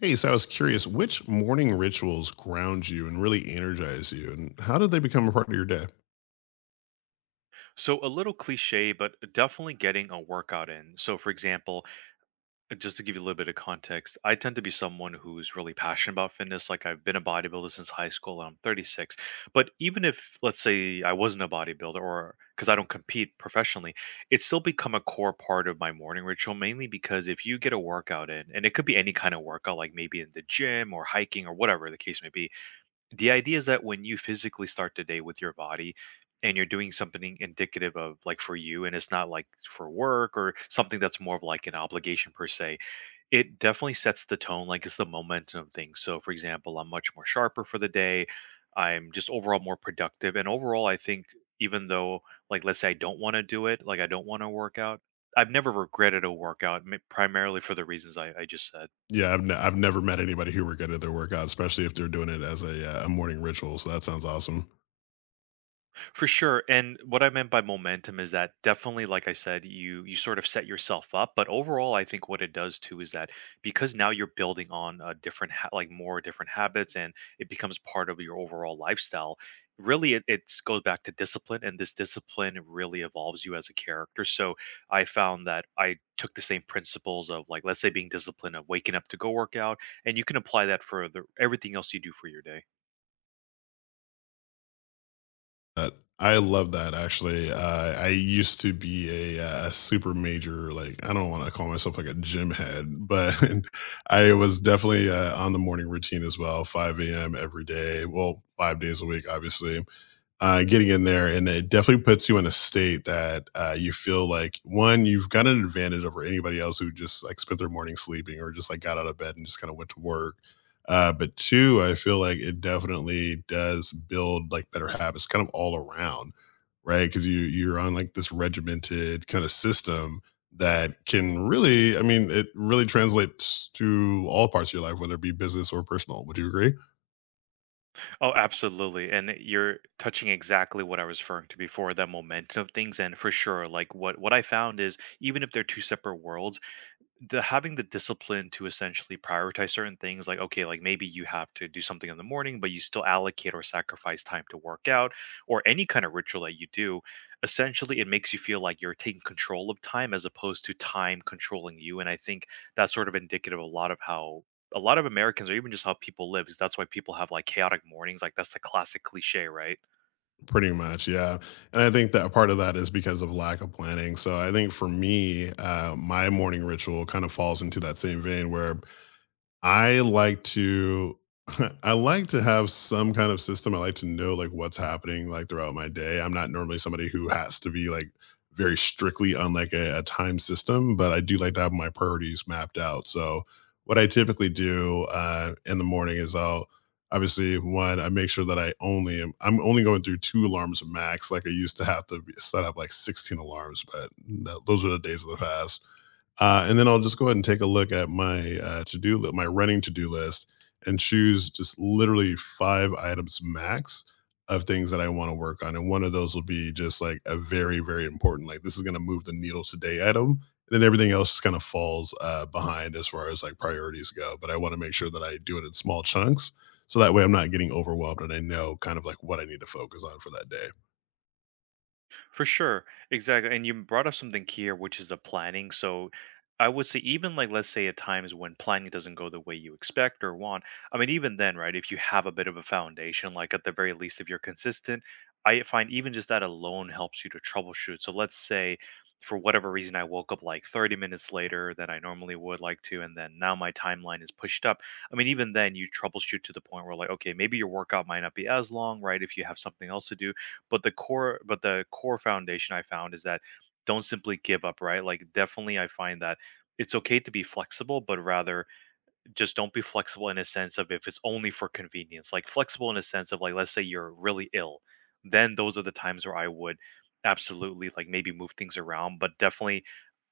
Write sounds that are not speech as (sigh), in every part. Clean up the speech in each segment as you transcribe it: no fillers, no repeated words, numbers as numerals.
Hey, so I was curious, which morning rituals ground you and really energize you, and how did they become a part of your day? So, a little cliche, but definitely getting a workout in. So, for example, just to give you a little bit of context, I tend to be someone who's really passionate about fitness. Like, I've been a bodybuilder since high school and I'm 36. But even if, let's say, I wasn't a bodybuilder or because I don't compete professionally, it's still become a core part of my morning ritual, mainly because if you get a workout in, and it could be any kind of workout, like maybe in the gym or hiking or whatever the case may be, the idea is that when you physically start the day with your body and you're doing something indicative of like for you, and it's not like for work or something that's more of like an obligation per se. It definitely sets the tone, like it's the momentum of things. So, for example, I'm much more sharper for the day. I'm just overall more productive, and overall I think, even though, like, let's say I don't want to do it, like, I don't want to work out, I've never regretted a workout primarily for the reasons I just said. Yeah, I've never met anybody who were good at their workout, especially if they're doing it as a morning ritual. So that sounds awesome. For sure. And what I meant by momentum is that definitely, like I said, you sort of set yourself up. But overall, I think what it does too is that because now you're building on a different, like more different habits, and it becomes part of your overall lifestyle. Really, it goes back to discipline, and this discipline really evolves you as a character. So I found that I took the same principles of, like, let's say, being disciplined of waking up to go work out, and you can apply that for everything else you do for your day. That I love that actually. I used to be a super major, like I don't want to call myself like a gym head, but (laughs) I was definitely on the morning routine as well, 5 a.m. every day. Well, 5 days a week, obviously getting in there, and it definitely puts you in a state that you feel like one, you've got an advantage over anybody else who just like spent their morning sleeping or just like got out of bed and just kind of went to work. But two, I feel like it definitely does build like better habits, kind of all around, right? Because you're on like this regimented kind of system that can really, I mean, it really translates to all parts of your life, whether it be business or personal. Would you agree? Oh, absolutely. And you're touching exactly what I was referring to before, that momentum of things. And for sure, like what I found is, even if they're two separate worlds, the having the discipline to essentially prioritize certain things, like, okay, like maybe you have to do something in the morning, but you still allocate or sacrifice time to work out or any kind of ritual that you do, essentially it makes you feel like you're taking control of time as opposed to time controlling you. And I think that's sort of indicative of a lot of how a lot of Americans or even just how people live, 'cause that's why people have like chaotic mornings, like that's the classic cliche, right? Pretty much, yeah, and I think that part of that is because of lack of planning. So I think for me, my morning ritual kind of falls into that same vein where I like to (laughs) I like to have some kind of system. I like to know like what's happening like throughout my day. I'm not normally somebody who has to be like very strictly on like a time system, but I do like to have my priorities mapped out. So what I typically do in the morning is I'll obviously one, I make sure that I'm only going through two alarms max. Like I used to have to be, set up like 16 alarms, but those are the days of the past, and then I'll just go ahead and take a look at my to do list, my running to do list, and choose just literally five items max of things that I want to work on. And one of those will be just like a very, very important, like this is going to move the needle today item. And then everything else just kind of falls behind as far as like priorities go. But I want to make sure that I do it in small chunks. So that way I'm not getting overwhelmed and I know kind of like what I need to focus on for that day. For sure. Exactly. And you brought up something here, which is the planning. So I would say, even like, let's say at times when planning doesn't go the way you expect or want, I mean, even then, right, if you have a bit of a foundation, like at the very least, if you're consistent, I find even just that alone helps you to troubleshoot. So let's say, for whatever reason, I woke up like 30 minutes later than I normally would like to, and then now my timeline is pushed up. I mean, even then, you troubleshoot to the point where, like, okay, maybe your workout might not be as long, right? If you have something else to do, but the core foundation I found is that don't simply give up, right? Like definitely I find that it's okay to be flexible, but rather just don't be flexible in a sense of if it's only for convenience. Like flexible in a sense of, like, let's say you're really ill, then those are the times where I would absolutely, like, maybe move things around, but definitely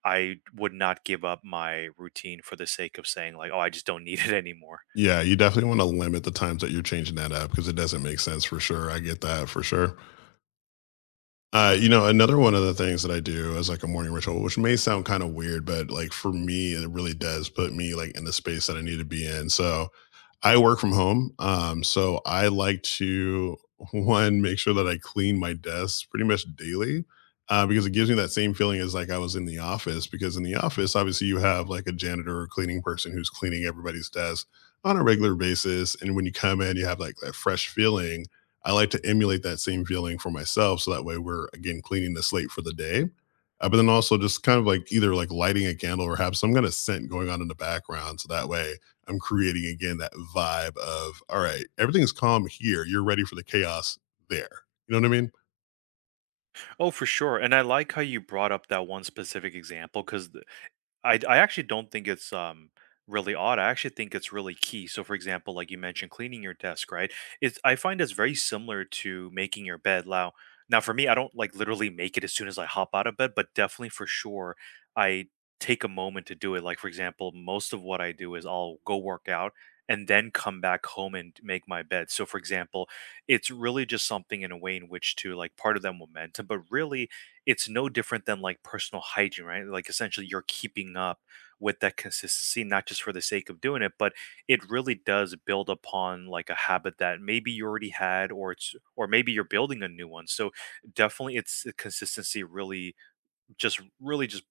I would not give up my routine for the sake of saying, like, oh, I just don't need it (laughs) anymore. Yeah, you definitely want to limit the times that you're changing that up because it doesn't make sense for sure. I get that for sure. You know, another one of the things that I do as like a morning ritual, which may sound kind of weird, but like for me, it really does put me like in the space that I need to be in. So, I work from home, so I like to one, make sure that I clean my desk pretty much daily, because it gives me that same feeling as like I was in the office. Because in the office, obviously, you have like a janitor or cleaning person who's cleaning everybody's desk on a regular basis, and when you come in, you have like that fresh feeling. I like to emulate that same feeling for myself, so that way we're again cleaning the slate for the day. But then also just kind of like either like lighting a candle or have some kind of scent going on in the background, so that way I'm creating again that vibe of, all right, everything's calm here. You're ready for the chaos there. You know what I mean? Oh, for sure. And I like how you brought up that one specific example because I actually don't think it's really odd. I actually think it's really key. So for example, like you mentioned cleaning your desk, right? It's I find it's very similar to making your bed. Now, for me, I don't like literally make it as soon as I hop out of bed, but definitely for sure I take a moment to do it. Like for example, most of what I do is I'll go work out and then come back home and make my bed. So for example, it's really just something in a way in which to like part of that momentum, but really it's no different than like personal hygiene, right? Like essentially you're keeping up with that consistency, not just for the sake of doing it, but it really does build upon like a habit that maybe you already had, or maybe you're building a new one. So definitely it's consistency really just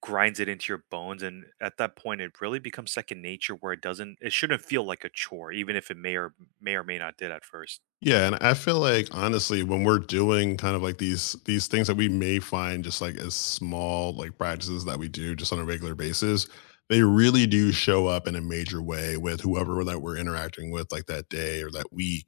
grinds it into your bones, and at that point it really becomes second nature where it shouldn't feel like a chore, even if it may or may not did at first. Yeah, and I feel like honestly, when we're doing kind of like these things that we may find just like as small like practices that we do just on a regular basis, they really do show up in a major way with whoever that we're interacting with like that day or that week,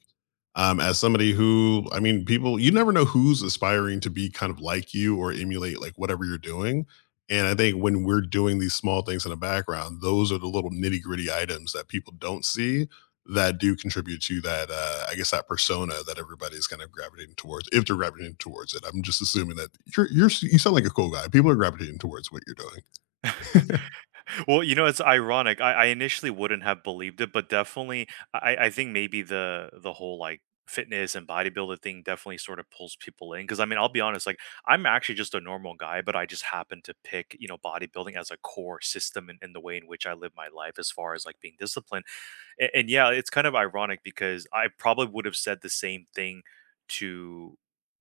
as somebody who, I mean, people, you never know who's aspiring to be kind of like you or emulate like whatever you're doing. And I think when we're doing these small things in the background, those are the little nitty gritty items that people don't see that do contribute to that, I guess, that persona that everybody's kind of gravitating towards. If they're gravitating towards it, I'm just assuming that you sound like a cool guy. People are gravitating towards what you're doing. (laughs) Well, you know, it's ironic. I initially wouldn't have believed it, but definitely, I think maybe the whole, like, fitness and bodybuilder thing definitely sort of pulls people in. Because, I mean, I'll be honest, like, I'm actually just a normal guy, but I just happen to pick, bodybuilding as a core system in the way in which I live my life, as far as like being disciplined. And yeah, it's kind of ironic because I probably would have said the same thing to,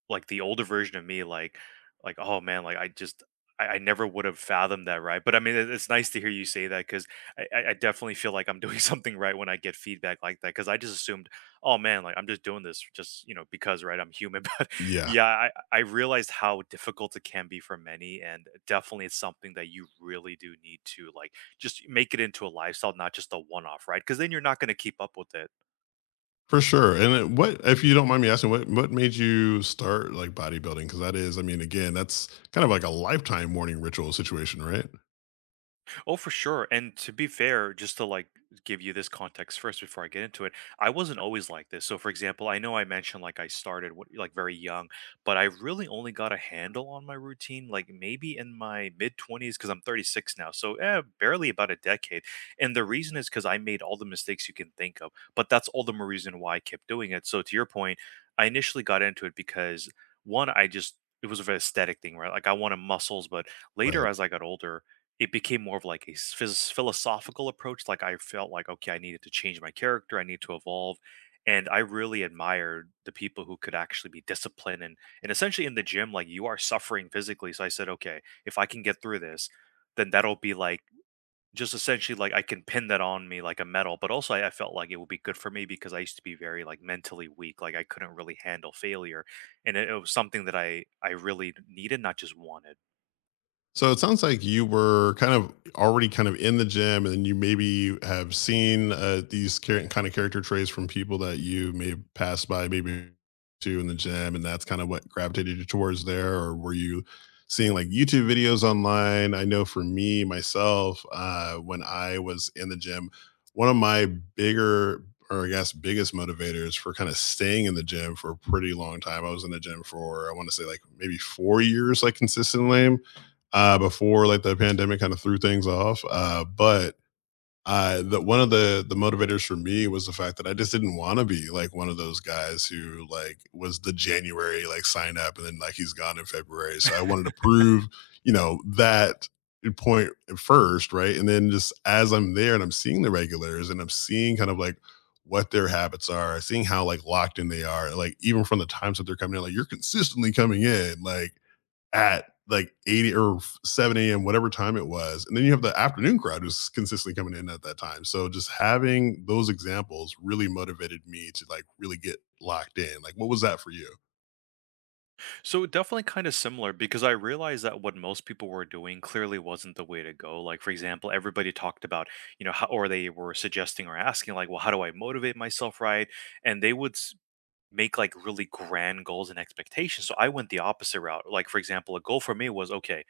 like, the older version of me, like, oh man, like I just, I never would have fathomed that, right? But I mean, it's nice to hear you say that because I definitely feel like I'm doing (laughs) something right when I get feedback like that, because I just assumed, oh man, like I'm just doing this just because, right, I'm human. Yeah. Yeah, I realized how difficult it can be for many, and definitely it's something that you really do need to, like, just make it into a lifestyle, not just a one-off, right? Because then you're not going to keep up with it. For sure. What, if you don't mind me asking, what made you start like bodybuilding? Because that is, I mean, again, that's kind of like a lifetime morning ritual situation, right? Oh, for sure. And to be fair, just to like give you this context first before I get into it, I wasn't always like this. So, for example, I know I mentioned like I started what, like very young, but I really only got a handle on my routine, like maybe in my mid 20s, because I'm 36 now. So, barely about a decade. And the reason is because I made all the mistakes you can think of, but that's all the more reason why I kept doing it. So, to your point, I initially got into it because one, I just, it was a very aesthetic thing, right? Like I wanted muscles, but later as I got older, it became more of like a philosophical approach. Like I felt like, okay, I needed to change my character, I need to evolve. And I really admired the people who could actually be disciplined, and essentially in the gym, like, you are suffering physically. So I said, okay, if I can get through this, then that'll be like just essentially like I can pin that on me like a medal. But also I felt like it would be good for me because I used to be very like mentally weak. Like I couldn't really handle failure. And it was something that I really needed, not just wanted. So it sounds like you were kind of already kind of in the gym, and you maybe have seen kind of character traits from people that you may have passed by, maybe to in the gym, and that's kind of what gravitated you towards there. Or were you seeing like YouTube videos online? I know for me myself, when I was in the gym, one of my bigger or I guess biggest motivators for kind of staying in the gym for a pretty long time. I was in the gym for I want to say like maybe 4 years, like consistently, before like the pandemic kind of threw things off. One of the motivators for me was the fact that I just didn't want to be like one of those guys who like was the January like sign up and then like he's gone in February. So I wanted to prove, you know, that point first, right? And then just as I'm there and I'm seeing the regulars and I'm seeing kind of like what their habits are, seeing how like locked in they are, like even from the times that they're coming in, like you're consistently coming in, like at like 80 or 7 a.m., whatever time it was. And then you have the afternoon crowd who's consistently coming in at that time. So just having those examples really motivated me to like really get locked in. Like, what was that for you? So definitely kind of similar because I realized that what most people were doing clearly wasn't the way to go. Like for example, everybody talked about, you know, how, or they were suggesting or asking like, well, how do I motivate myself, right? And they would make like really grand goals and expectations. So I went the opposite route. Like for example, a goal for me was okay,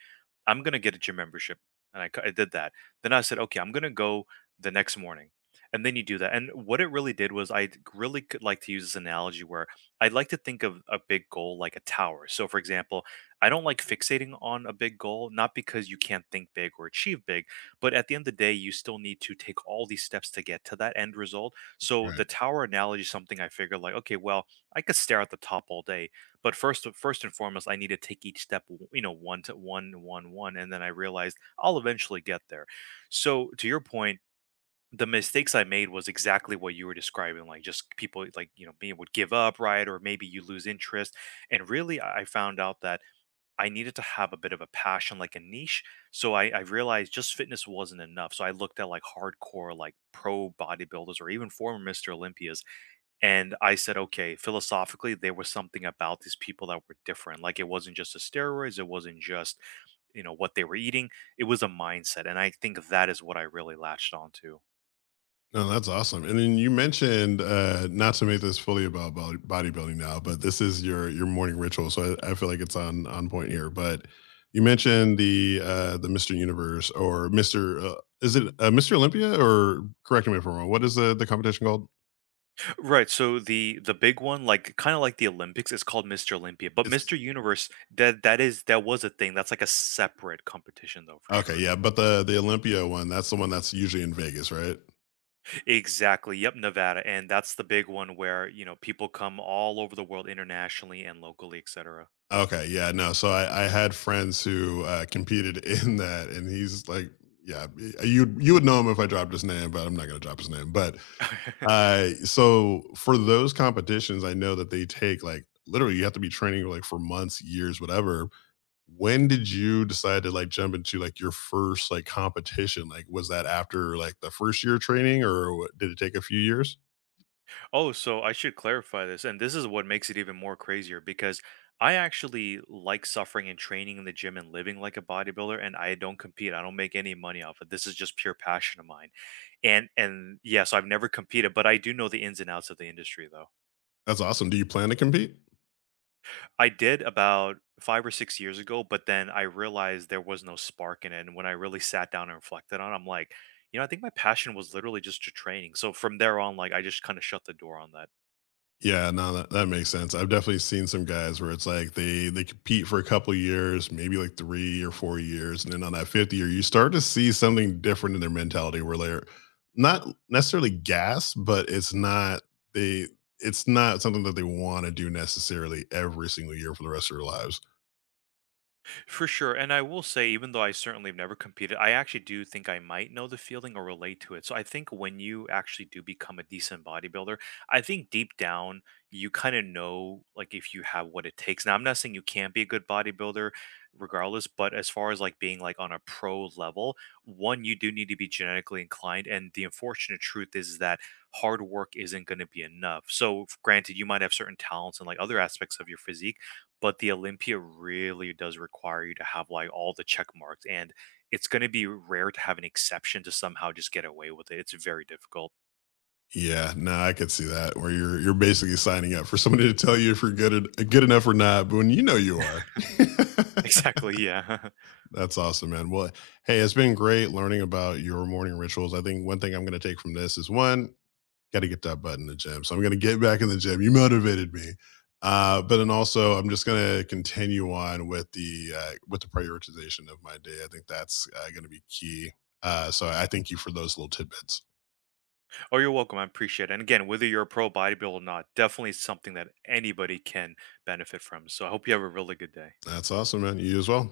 I'm gonna get a gym membership, and I did that. Then I said, okay, I'm gonna go the next morning, and then you do that. And what it really did was, I really could like to use this analogy where I like to think of a big goal like a tower. So, for example, I don't like fixating on a big goal, not because you can't think big or achieve big, but at the end of the day, you still need to take all these steps to get to that end result. So, the Right. tower analogy is something I figured like, okay, well, I could stare at the top all day, but first and foremost, I need to take each step, you know, 1 to one, one, one, and then I realized I'll eventually get there. So, to your point, the mistakes I made was exactly what you were describing, like, just people, like, you know, being would give up, right? Or maybe you lose interest, and really, I found out that I needed to have a bit of a passion, like a niche, so I realized just fitness wasn't enough, so I looked at, like, hardcore, like, pro bodybuilders or even former Mr. Olympias, and I said, okay, philosophically, there was something about these people that were different. Like it wasn't just the steroids, it wasn't just, you know, what they were eating. It was a mindset. And I think that is what I really latched onto. No, that's awesome. And then you mentioned not to make this fully about bodybuilding now, but this is your morning ritual, so I feel like it's on point here. But you mentioned the Mr. Universe or Mr. Is it Mr. Olympia, or correct me if I'm wrong. What is the competition called? Right. So the big one, like kind of like the Olympics, is called Mr. Olympia. But Mr. It's Universe, that was a thing. That's like a separate competition though, for okay, sure. yeah, but the Olympia one, that's the one that's usually in Vegas, right? Exactly. Yep, Nevada. And that's the big one where, you know, people come all over the world internationally and locally, et cetera. Okay, yeah, no. So I had friends who competed (laughs) in that, and he's like, yeah, you would know him if I dropped his name, but I'm not gonna drop his name. But (laughs) so for those competitions, I know that they take like literally you have to be training like for months, years, whatever. When did you decide to like jump into like your first like competition? Like, was that after like the first year of training, or did it take a few years? Oh, so I should clarify this. And this is what makes it even more crazier because I actually like suffering and training in the gym and living like a bodybuilder, and I don't compete. I don't make any money off it. This is just pure passion of mine. And yeah, so I've never competed, but I do know the ins and outs of the industry though. That's awesome. Do you plan to compete? I did about 5 or 6 years ago, but then I realized there was no spark in it. And when I really sat down and reflected on it, I'm like, you know, I think my passion was literally just to training. So from there on, like, I just kind of shut the door on that. Yeah, no, that makes sense. I've definitely seen some guys where it's like they compete for a couple years, maybe like 3 or 4 years, and then on that fifth year, you start to see something different in their mentality where they're not necessarily gas, but they it's not something that they want to do necessarily every single year for the rest of their lives. For sure. And I will say, even though I certainly have never competed, I actually do think I might know the feeling or relate to it. So I think when you actually do become a decent bodybuilder, I think deep down you kind of know like if you have what it takes. Now I'm not saying you can't be a good bodybuilder regardless, but as far as like being like on a pro level, one, you do need to be genetically inclined. And the unfortunate truth is that hard work isn't going to be enough. So granted, you might have certain talents and, like, other aspects of your physique, but the Olympia really does require you to have like all the check marks, and it's going to be rare to have an exception to somehow just get away with it. It's very difficult. (laughs) Yeah, no, I could see that where you're basically signing up for somebody to tell you if you're good enough or not, but when you know you are. (laughs) Exactly. Yeah. That's awesome, man. Well, hey, it's been great learning about your morning rituals. I think one thing I'm going to take from this is one, got to get that butt in the gym. So I'm going to get back in the gym. You motivated me. But then also, I'm just going to continue on with the prioritization of my day. I think that's going to be key. So I thank you for those little tidbits. (laughs) Oh, you're welcome. I appreciate it. And again, whether you're a pro bodybuilder or not, definitely something that anybody can benefit from. So I hope you have a really good day. That's awesome, man. You as well.